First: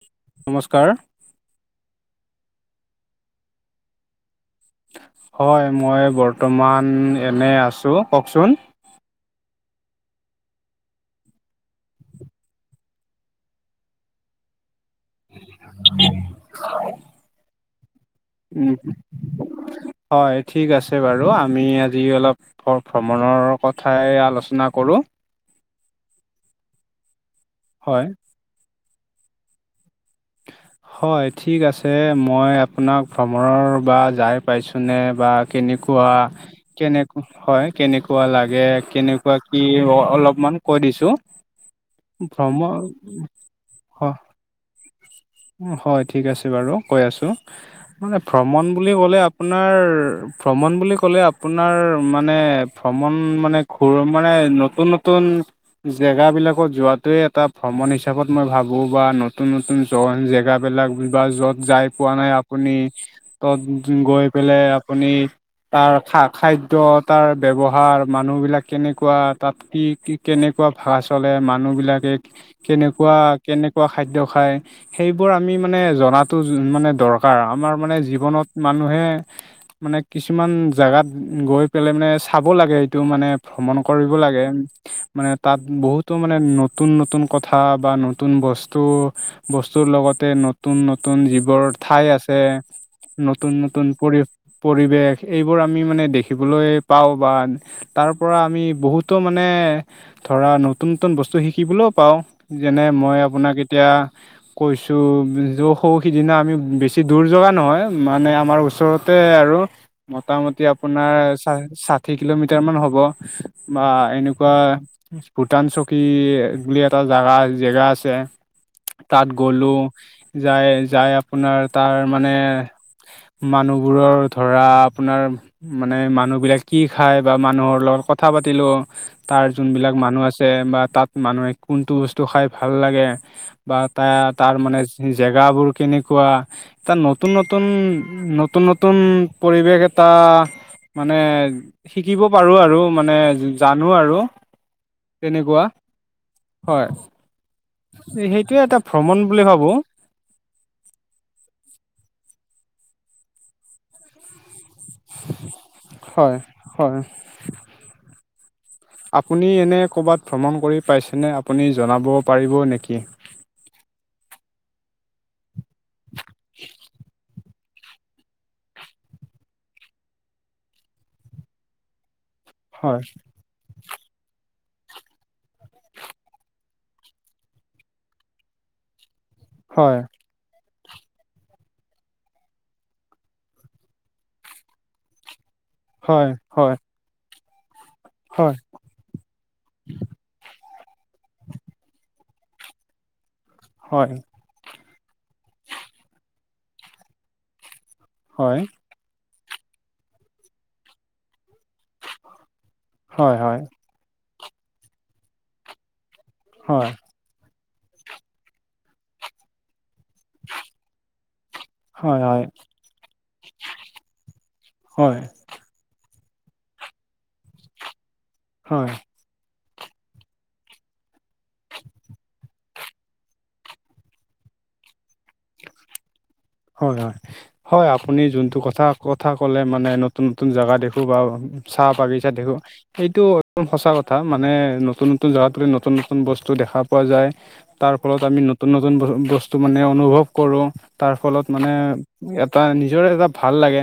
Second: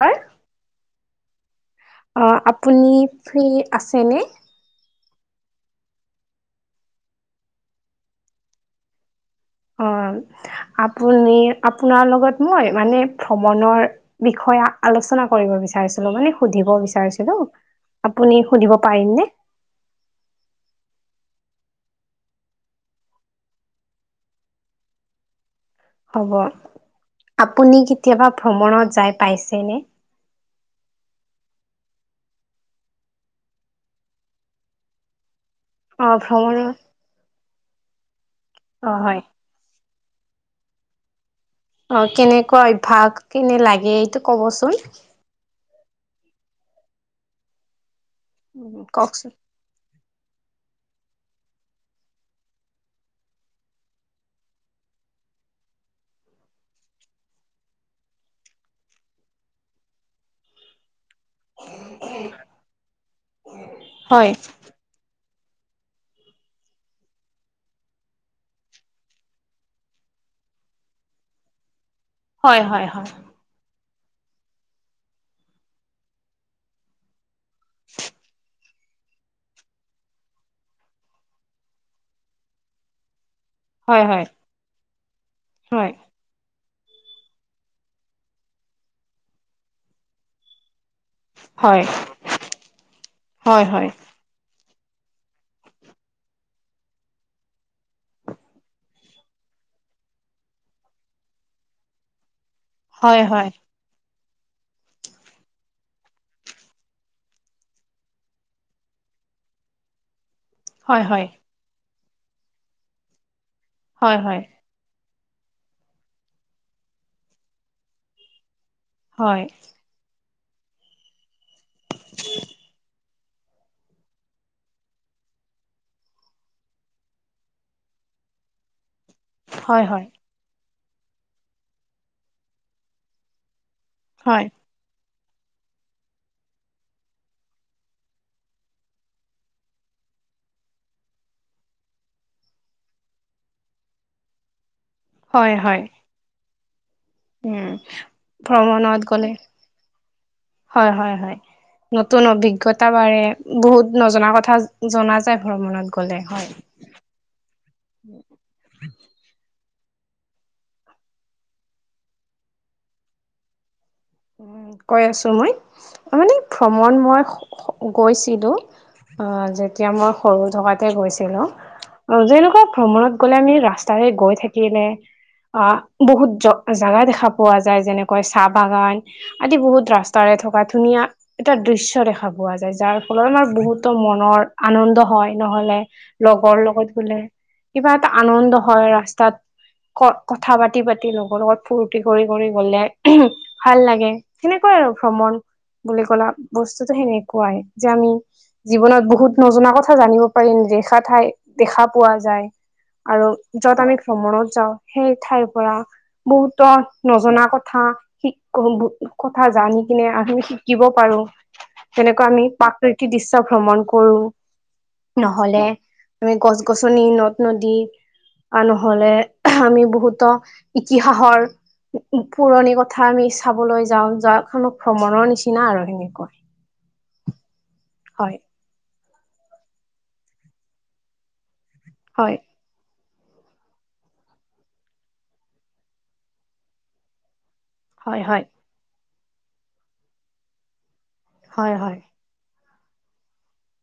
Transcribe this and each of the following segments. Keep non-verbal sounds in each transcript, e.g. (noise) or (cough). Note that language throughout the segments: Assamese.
হয় নমস্কাৰ অ আপুনি ফ্ৰি আছে নে হয় মই বৰ্তমান এনে আছো কওকচোন। হল আপুনি আপোনাৰ লগত মই মানে ভ্ৰমণৰ বিষয়ে আলোচনা আলোচনা কৰিব বিচাৰিছিলো মানে সুধিব বিচাৰিছিলো আপুনি উম, সুধিব পাৰিম নে হয় ঠিক আছে বাৰু আমি আজি অলপ ভ ভ্ৰমণৰ কথাই আলোচনা কৰো। হ'ব আপুনি হয় কেতিয়াবা ভ্ৰমণত যাই পাইছেনে হয় ঠিক আছে মই আপোনাক ভ্ৰমণৰ বা যাই পাইছোঁনে বা কেনেকুৱা অ', ভ্ৰমণত কেনে হয় কেনেকুৱা লাগে অ', হয়। কেনেকুৱা কি অলপমান কৈ দিছো। অ কেনেকুৱা অভ্যাস কেনে লাগে এইটো কবচোন। হয় ঠিক আছে বাৰু কৈ আছো মানে ভ্ৰমণ উম, বুলি ক'লে কওকচোন। আপোনাৰ ভ্ৰমণ বুলি ক'লে আপোনাৰ মানে ভ্ৰমণ মানে ঘুৰ মানে নতুন নতুন জেগাবিলাকত যোৱাটোৱে এটা ভ্ৰমণ হিচাপত মই ভাবো বা নতুন নতুন তন জেগাবিলাক বা য'ত যাই পোৱা নাই আপুনি তত গৈ পেলাই আপুনি তাৰ খা-খাদ্য তাৰ ব্যৱহাৰ মানুহ বিলাক কেনেকুৱা তাত কি কি কেনেকুৱা ভাষা চলে মানুহবিলাকে হয়, হয়, হয়, কেনেকুৱা কেনেকুৱা খাদ্য খাই সেইবোৰ আমি মানে জনাতো মানে দৰকাৰ। অ আমাৰ মানে জীৱনত মানুহে মানে কিছুমান জাগাত গৈ পেলাই মানে চাব লাগে সেটো মানে ভ্ৰমণ হয়, কৰিব হয়, লাগে মানে তাত হয়, বহুত তো মানে নতুন নতুন কথা বা নতুন বস্তু বস্তুৰ লগতে নতুন নতুন যি বোৰ হয়, ঠাই আছে নতুন হয়, নতুন হয়, পৰি পৰিৱেশ এইবোৰ আমি মানে দেখিবলৈ পাওঁ বা তাৰ পৰা আমি বহুতো মানে ধৰা নতুন নতুন বস্তু শিকিবলৈও পাওঁ যেনে মই হয়, হয়। হয়, হয়, আপোনাক এতিয়া কৈছো যৌ সৌ সিদিনা আমি বেছি দূৰ জাগা নহয় মানে আমাৰ ওচৰতে আৰু মোটামুটি হয়, আপোনাৰ হয়, ষা ষাঠি কিলোমিটাৰ মান হ'ব বা এনেকুৱা ভূটান চকী বুলি এটা জেগা জেগা আছে। তাত হয়, গলো যাই যাই আপোনাৰ তাৰ মানে মানুহবোৰৰ ধৰা আপোনাৰ মানে মানুহবিলাক কি খাই বা মানুহৰ লগত কথা পাতিলো তাৰ হয়, যোনবিলাক হয়, মানুহ আছে বা তাত মানুহে কোনটো বস্তু খাই ভাল লাগে বা তা হয়। তাৰ মানে জেগাবোৰ কেনেকুৱা এটা নতুন নতুন, নতুন নতুন পৰিৱেশ এটা মানে শিকিব পাৰোঁ আৰু মানে জানো আৰু। হয় তেনেকুৱা হয় হয়। উম। যি সেইটোয়ে এটা ভ্ৰমণত ভ্ৰমণ গ'লে বুলি ভাবো। হয় হয় হয়, নতুন অভিজ্ঞতা বাঢ়ে, বহুত নজনা কথা জনা যায় ভ্ৰমণত গ'লে হয়। হয়। উ (inaudible) আপুনি এনে ক'ৰবাত ভ্ৰমণ কৰি পাইছেনে আপুনি জনাব পাৰিব নেকি? উম কৈ আছো মই মানে ভ্ৰমণ মই হ গৈছিলোঁ, অ যেতিয়া মই সৰু থকাতে গৈছিলোঁ। অ যেনেকুৱা হয় ভ্ৰমণত গলে আমি ৰাস্তাৰে গৈ থাকিলে আ বহুত জ জাগা দেখা পোৱা যায় যেনেকৈ চাহ বাগান আদি বহুত হয় ৰাস্তাৰে থকা ধুনীয়া এটা দৃশ্য দেখা পোৱা যায় যাৰ ফলত আমাৰ বহুতো মনৰ আনন্দ হয় নহ'লে হয় লগৰ হয় লগত গলে, কিবা এটা আনন্দ হয় ৰাস্তাত। ক কথা পাতি পাতি লগৰ লগত ফুৰ্তি কৰি কৰি গলে উহু ভাল লাগে। হয় সেনেকুৱাই আৰু ভ্ৰমণ বুলি কলা বস্তুটো সেনেকুৱাই যে আমি হয় জীৱনত বহুত নজনা কথা জানিব পাৰিম ৰেখা ঠাই দেখা পোৱা যায় আৰু হয় হয় যত আমি ভ্ৰমণত যাওঁ সেই ঠাইৰ পৰা। বহুতৰ হয় নজনা কথা শিক কৰো ক কথা জানি কিনে আ আমি শিকিব পাৰো তেনেকুৱা হয় আমি প্ৰাকৃতিক দৃশ্য ভ্ৰমণ কৰো। হয় নহলে আমি গছ - গছনি, নদ - নদী আৰু হয় নহলে আঁহ আমি বহুতো ইতিহাসৰ পু -পুৰণি কথা আমি ইচ চাবলৈ যাওঁ, যোৱাখনক ভ্ৰমণৰ নিচিনা আৰু সেনেকৈ। হয় হয়, হয় আপুনি যোনটো কথা - কথা ক'লে মানে নতুন নতুন জাগা দেখো বা চাহ বাগিছা হয় দেখো এইটো একদম সঁচা কথা মানে নতুন নতুন জাগাটো নতুন নতুন বস্তু দেখা পোৱা যায়। তাৰ হয় ফলত আমি হয় নতুন নতুন ব বস্তু মানে অনুভৱ কৰো তাৰ ফলত মানে হয় এটা নিজৰে এটা ভাল লাগে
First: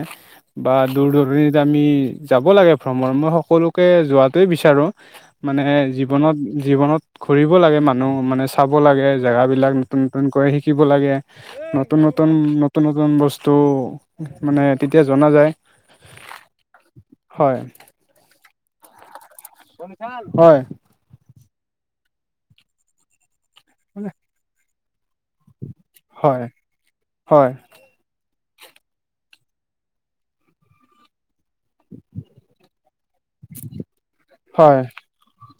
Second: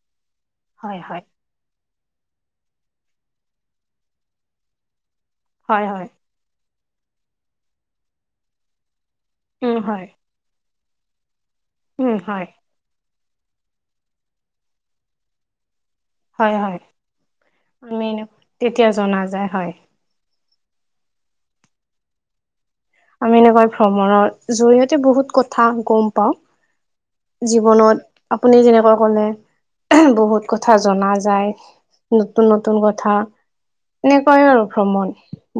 বা হয় হয় দূৰ হয় দূৰণিতে আমি যাব লাগে ভ্ৰমণ মই সকলোকে যোৱাটোৱেই বিচাৰোঁ মানে হয় হয় জীৱনত - জীৱনত ঘুৰিব লাগে মানুহ মানে চাব লাগে জেগাবিলাক উম নতুন হয় নতুনকৈ শিকিব লাগে, ন নতুন উম নতুন, হয় নতুন নতুন বস্তু মানে তেতিয়া জনা যায়। হয় হয় হয় আমি তেতিয়া জনা যায় হয়। হয়। আমি এনেকুৱা ভ্ৰমণৰ জৰিয়তে বহুত কথা গম পাওঁ। হয় হয় জীৱনত আপুনি যেনেকুৱা কলে আঁহ বহুত কথা জনা যায়। নতুন নতুন কথা এনেকাই আৰু ভ্ৰমণ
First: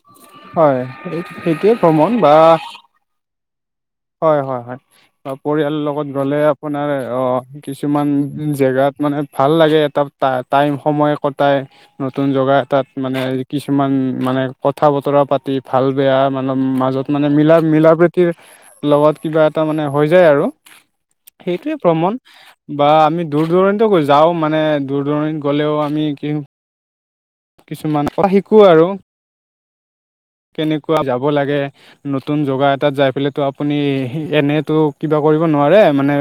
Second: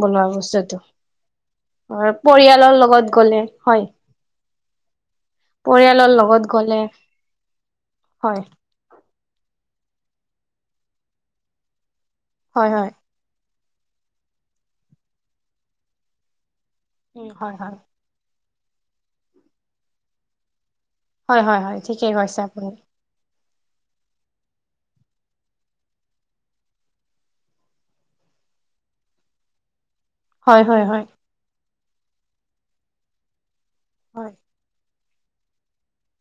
বনোৱা বস্তুটো। এইটো - সেইটোত আমাৰ পৰিয়ালৰ লগত গ'লে হয়। হয়-হয়-হয় (unintelligible) বা পৰিয়ালৰ লগত গ'লে আপোনাৰ অ কিছুমান হয় জেগাত মানে (inaudible) ভাল লাগে এটা টাইম সময় কটাই নতুন জেগা হয় এটাত হয় মানে (unintelligible) কিছুমান মানে কথা বতৰা পাতি ভাল বেয়া মানে মাজত মানে উম হয় হয় মিলা-মিলা প্ৰীত (unintelligible) (inaudible) লগত কিবা এটা মানে হৈ যায় আৰু। হয় হয় সেইটোৱেই হয় ঠিকেই প্ৰমাণ কৈছে আপুনি বা আমি (unintelligible) দূৰ দূৰণিত যাওঁ মানে দূৰ দূৰণিত গ'লেও আমি কি (unintelligible) কিছুমান কথা শিকো আৰু। হয় হয় কেনেকুৱা যা হয় (unintelligible) যাব লাগে। নতুন জেগা এটাত যাই পেলাইতো আপুনি হয় এনেইতো (unintelligible) কিবা কৰিব নোৱাৰে মানে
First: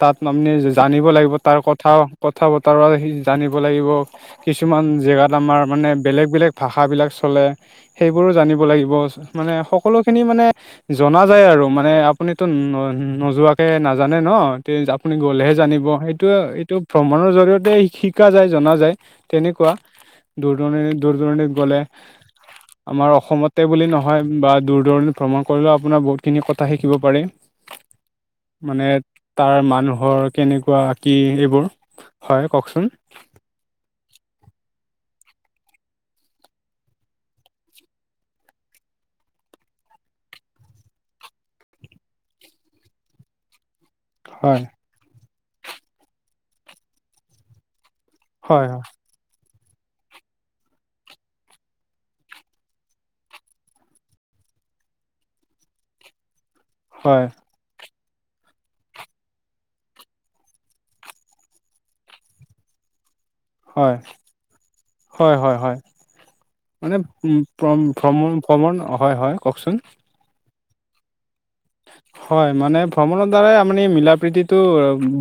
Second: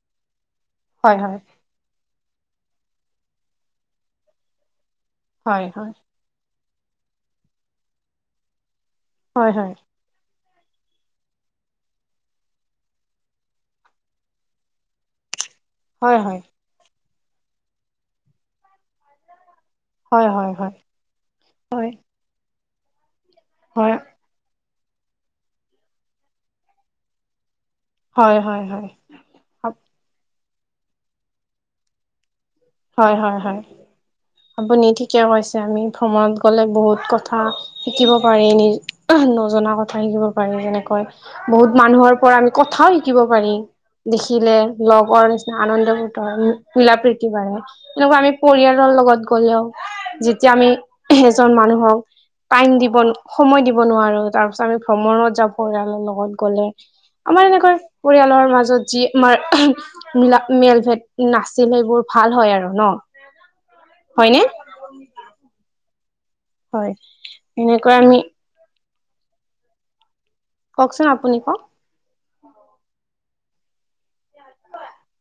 তাত আপুনি জানিব হয় লাগিব হয় তাৰ কথাও (unintelligible) কথা বতৰা জানিব লাগিব। কিছুমান জেগাত আমাৰ হয় মানে (inaudible) বেলেগ-বেলেগ ভাষাবিলাক চলে। সেইবোৰো জানিব লাগিব হয় মানে হয় হয় সকলোখিনি মানে (unintelligible) জনা যায় আৰু মানে আপুনিতো নোযোৱাকে নাজানে ন। ত আপুনি গ'লেহে জানি (unintelligible) সেইটোৱে হয় হয় এইটো ভ্ৰমণৰ জৰিয়তে শিকা যায়, জনা যায় তেনেকুৱা (unintelligible) হয় হয় হয় হয় দূৰ-দূৰণিত, দূৰ-দূৰণিত গ'লে আমাৰ অসমতে বুলি নহয় (inaudible) বা দূৰ-দূৰণিত ভ্ৰমণ কৰিলেও আপোনাৰ বহুতখিনি কথা শিকিব পাৰে। (unintelligible) হয় হয় হয় হয় হয় মানে তাৰ মানুহৰ কেনেকুৱা কি এইবোৰ। হয় কওক চোন? (inaudible) হয়-হয়-হয় আপুনি ঠিকে কৈছে আমি ভ্ৰমণত গলে বহুত কথা (unintelligible) শিকিব পাৰি। নি (inaudible) নজনা কথা শিকিব পাৰি যেনেকৈ বহুত মানুহৰ পৰা আমি কথাও শিকিব পাৰিম। (unintelligible) দেখিলে হয় লগৰ নিচিনা আনন্দ (inaudible) মিলা প্ৰীতি বাঢ়ে। এনেকুৱা আমি হয় পৰিয়ালৰ লগত গলেও যেতিয়া আমি এজন মানুহক (unintelligible) টাইম দিব (inaudible) সময় দিব নোৱাৰো। তাৰ পিছত আমি ভ্ৰমণত যাব পৰিয়ালৰ লগত গ'লে (inaudible) হয় (inaudible) আমাৰ এনেকৈ পৰিয়ালৰ মাজত যি আমাৰ (inaudible) মিলা মেলভেদ নাছিল সেইবোৰ ভাল হয় আৰু ন? (unintelligible) হয়। হয়নে হয়-হয়-হয় হয়। মানে ভ্ৰমণ এনেকৈ আমি (unintelligible) ভ্ৰমণ (inaudible) হয়-হয় কওক চোন? কওক চোন আপুনি কওক? (inaudible) হয় মানে ভ্ৰমণৰ দ্বাৰাই আমি মিলা প্ৰীতিটো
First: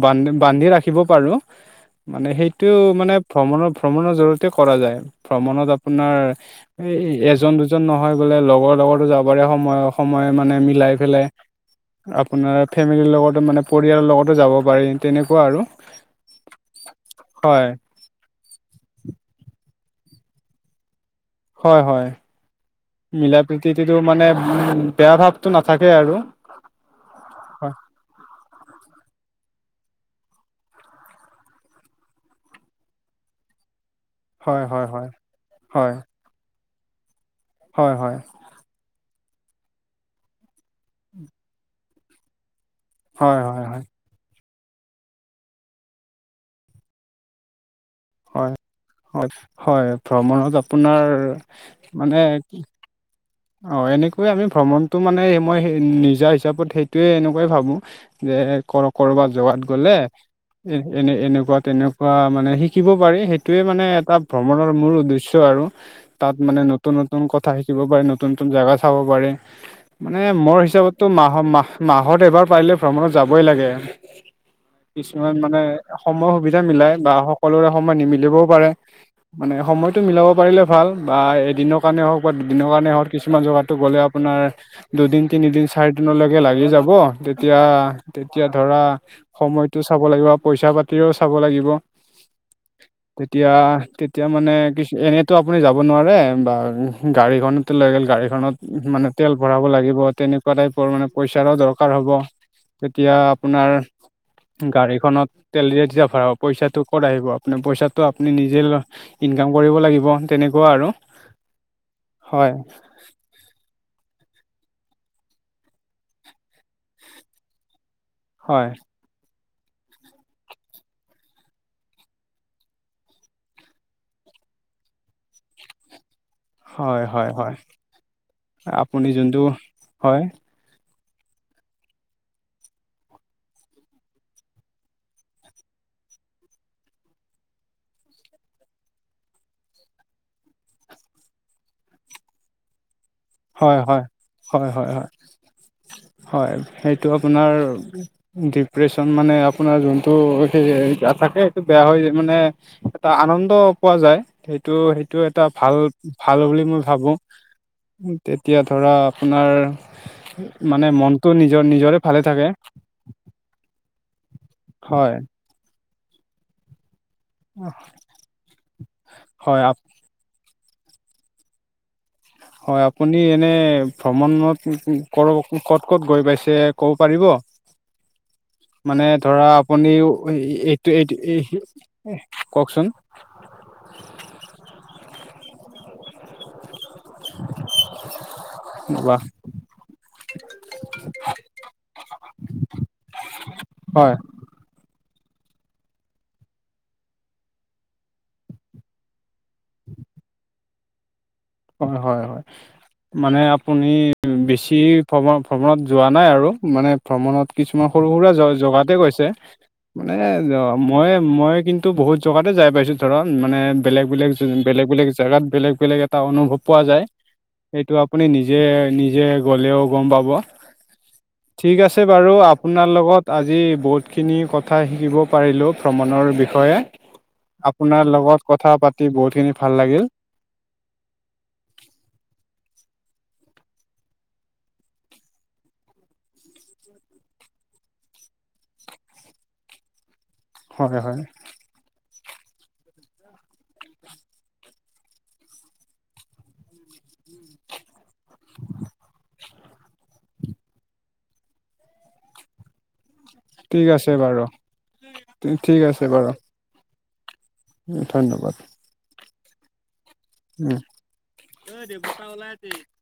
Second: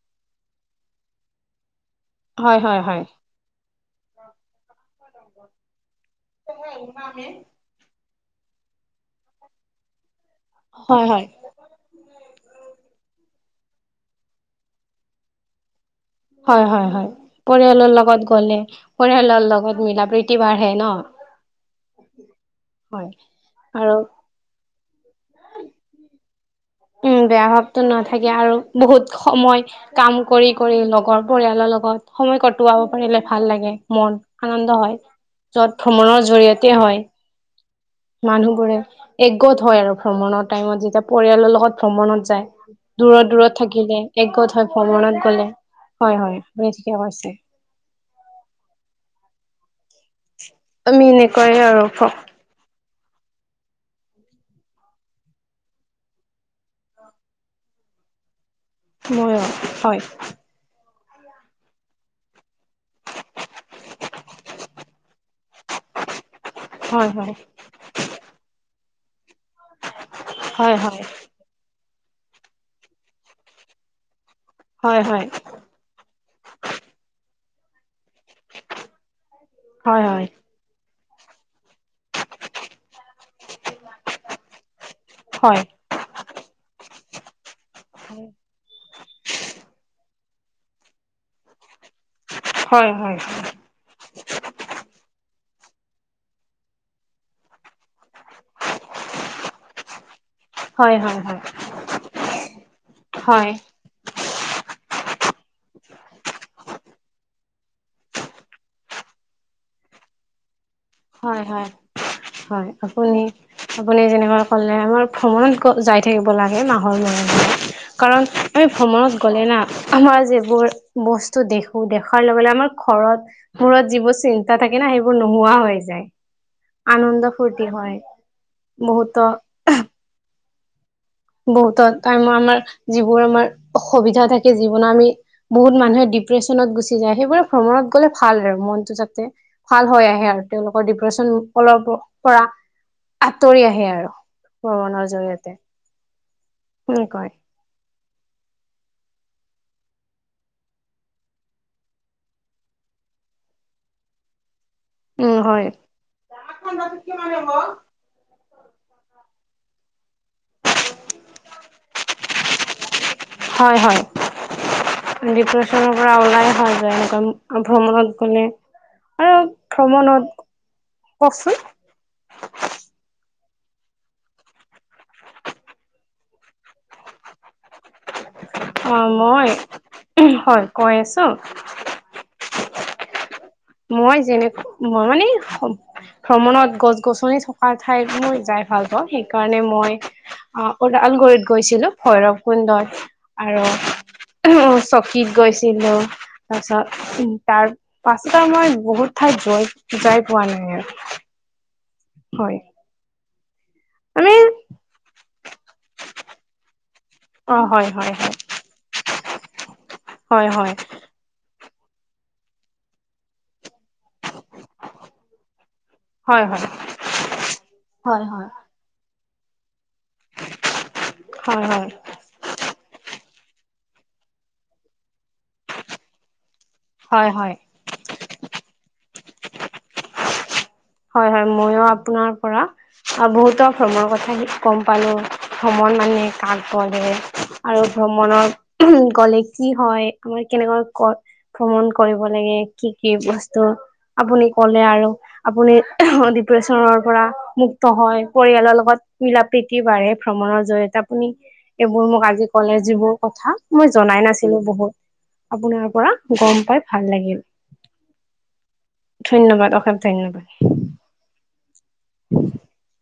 বান বান্ধি ৰাখিব পাৰোঁ। (unintelligible) হয় (inaudible) মানে সেইটো হয় হয় মানে ভ্ৰমণৰ ভ্ৰমণৰ জৰিয়তে কৰা যায়। ভ্ৰমণত আপোনাৰ (unintelligible) এ এজন, দুজন নহয় বোলে লগৰ লগতো যাব পাৰে সময় সময়ে মানে মিলাই হয় হয় পেলাই। (unintelligible) আপোনাৰ ফেমিলিৰ লগতো মানে পৰিয়ালৰ লগতো যাব পাৰি তেনেকুৱা আৰু। (unintelligible) হয়-হয়-হয়। হয় পৰিয়ালৰ লগত গলে পৰিয়ালৰ লগত মিলা প্ৰীতি বাঢ়ে ন। (unintelligible) হয়-হয়্ হয় মিলা আৰু প্ৰীতিটো মানে উম বেয়া ভাৱটো নাথাকে আৰু। (unintelligible) উম। বেয়া হয় ভাৱতো নাথাকে আৰু বহুত সময় (inaudible) কাম কৰি-কৰি লগৰ পৰিয়ালৰ লগত সময় কটোৱাব পাৰিলে ভাল লাগে মন। (unintelligible) আনন্দ হয়। যত ভ্ৰমণৰ জৰিয়তে হয়। (inaudible) হয়-হয়। (unintelligible) মানুহবোৰে একগোট হয় আৰু ভ্ৰমণৰ টাইমত। যেতিয়া পৰিয়ালৰ লগত ভ্ৰমণত যায়। (unintelligible) হয় হয় দূৰত-দূৰত হয় থাকিলে। একগোট হয় ভ্ৰমণত গলে হয়-হয় আপুনি ঠিকে কৈছে। (unintelligible) হয়। হয় (inaudible) হয় ভ্ৰমণত আপোনাৰ আমি এনেকৈয়ে আৰু মানে অঁ এনেকৈয়ে আমি ভ্ৰমণটো মানে মই সেই নিজা হিচাপত সেইটোৱেই এনেকুৱাই ভাবোঁ। (unintelligible) যে কৰ কৰবাত ময়ো জগাত গ'লে হয় (unintelligible) এনে এনে এনেকুৱা তেনেকুৱা মানে শিকিব পাৰি, সেইটোৱে মানে এটা ভ্ৰমণৰ মূল উদ্দেশ্য আৰু। তাত মানে ন তুন হয় নতুন হয় কথা শিকিব পাৰে, নতুন নতুন জাগা চাব পাৰে। মানে মোৰ হয় হিচাপত ত হয়। মাহ হ মাহত এবাৰ পাৰিলে ভ্ৰমণত যাবই লাগে, হয় হয় কিছুমান মানে সময় সুবিধা মিলাই বা সকলোৰে সময় নিমিলিবও পাৰে, মানে হয় সময়টো মিলাব হয় পাৰিলে ভাল বা এদিনৰ কাৰণে হওক বা দুদিনৰ কাৰণে হওক, কিছুমান জাগাতো গ'লে আপোনাৰ দুদিন, হয় তিনিদিন, চাৰি দিনৰলৈকে লাগি যাব, তেতিয়া, হয় তেতিয়া ধৰা সময়তটো চাব লাগিব, পইচা পাতিও চাব লাগিব। হয় হয় হয় তিতিয়া তি এতিয়া মানে কিছু এনেইতো আপুনি যাব নোৱাৰে বা গাড়ীখন লৈ গ'ল গাড়ীখনত মানে তেল ভৰাব লাগিব, তেনে নেকুৱা টাইপৰ হয় মানে হয় পইচাৰো দৰকাৰ হ'ব, তেতিয়া হয় আপোনাৰ গাড়ীখনত তেল যেতিয়া ভৰাব পইচাটো ক'ত আহিব আপুনি পইচাটো আপুনি নিজে ল ইনকাম কৰিব লাগিব তেনেকুৱা আৰু। হয় হয় হয়, আপুনি আপুনি যেনেকা ক'লে আমাৰ ভ্ৰমণত গৈ যাই থাকিব লাগে, মাহৰ মূৰে মূৰে। কাৰণ এই হয় ভ্ৰমণত গলে না আমাৰ যিবোৰ বস্তু দেখো দেখাৰ লগে লগে আমাৰ ঘৰত মূৰত যিবোৰ চিন্তা থাকে না সেইবোৰ নোহোৱা হৈ যায়। হয় হয় আনন্দ ফূৰ্তি হয়। আপুনি বহুতো যোনটো হয়। বহুতো তাৰমানে যিবোৰ আমাৰ অসুবিধা থাকে জীৱনৰ আমি বহুত মানুহে ডিপ্ৰেশনত গুচি যায়, সেইবোৰে ভ্ৰমণত গ'লে ভাল আৰু মনটো যাতে ভাল হয় আহে আৰু, তেওঁলোকৰ ডিপ্ৰেচন অলপ পৰা আঁতৰি হয় আহে হয় আৰু হয় হয় হয় ভ্ৰমণৰ জৰিয়তে। হয়, সেইটো সেনেকৈ আপোনাৰ ডিপ্ৰেশ্যন মানে আপোনাৰ যোনটো সেই এ থাকে সেইটো বেয়া হৈ যা মানে এটা আনন্দ পোৱা যায়। সেইটো সেইটো উম এটা হয়। ভাল ভাল বুলি মই ভাবো। (inaudible) তেতিয়া ধৰা আপোনাৰ মানে মনটো নিজৰ নিজৰে ভালে থাকে। হয় হয়। হয়। ডিপ্ৰেশ্যনৰ পৰা ওলাই অহা যায়, এনেকুৱা অ' ভ্ৰমণত গ'লে আৰু হয় ভ্ৰমণত কওঁকচোন। হয় আপুনি এনেই ভ্ৰমণত ক' ক'ত ক'ত গৈ পাইছে ক'ব পাৰিব? (inaudible) অ মানে ধৰা মই আপুনিও এই হয় এইটো কৈ আছো এইহ কওঁকচোন। মই যেনেকো মই মানেই ভ্ৰমণত গছ গছনি থকা ঠাইত মই যাই ভাল পাওঁ। বা সেইকাৰণে মই আহ ওদালগুৰিত গৈছিলো, ভৈৰৱ কুণ্ডত আৰু হয় (unintelligible) চকীত গৈছিলো, তাৰপিছত তাৰ ত' মই বহুত ঠাইত গৈ যাই পোৱা নাই আৰু হয় হয় হয়। মানে আপুনি আমি বেছি ভ্ৰম ভ্ৰমণত যোৱা নাই আৰু মানে ভ্ৰমণত অ কিছুমান হয় সৰু হয় সুৰা জ জগাতে গৈছে মানে হয় হয় মই মই কিন্ টো বহুত জগাতে যাই পাইছো ধৰা মানে বেলেগ বেলেগ জ বেলেগ বেলেগ জেগাত বেলেগ বেলেগ। এটা হয় হয় অনুভৱ হয় পোৱা যায়, সেইটো আপুনি হয় হয় নিজে নিজে গ'লেও গম পাব, হয় ঠিক হয় আছে বাৰু আপোনাৰ লগত আজি বহুতখিনি কথা শিকিব পাৰিলোঁ ভ্ৰমণৰ বিষয়ে। হয় হয়। আপোনাৰ লগত কথা পাতি বহুতখিনি ভাল লাগিল। হয় হয় মইো আপোনাৰ পৰা বহুতো ভ্ৰমৰ কথা গম পালো। ভ্ৰমণ মানে কাক কয় মানে আৰু ভ্ৰমণৰ গলে কি হয়। মই কেনেকৈ হয় কয়। হয় ভ্ৰমণ কৰিব লাগে, কি কি বস্তু আপুনি কলে আৰু। আপুনি ডিপ্ৰেশ্যনৰ পৰা। মুক্ত হয়, পৰিয়ালৰ লগত মিলা প্ৰীতি বাঢ়ে ভ্ৰমণৰ জৰিয়তে আপুনি এইবোৰ মোক আজি কলে যিবোৰ কথা ঠিক মই আছে জনাই বাৰু নাছিলো বহুত ঠিক আপোনাৰ আছে পৰা বাৰু গম পাই ভাল লাগিল। ধন্যবাদ। ধন্যবাদ অষেশ ধন্যবাদ। (unintelligible)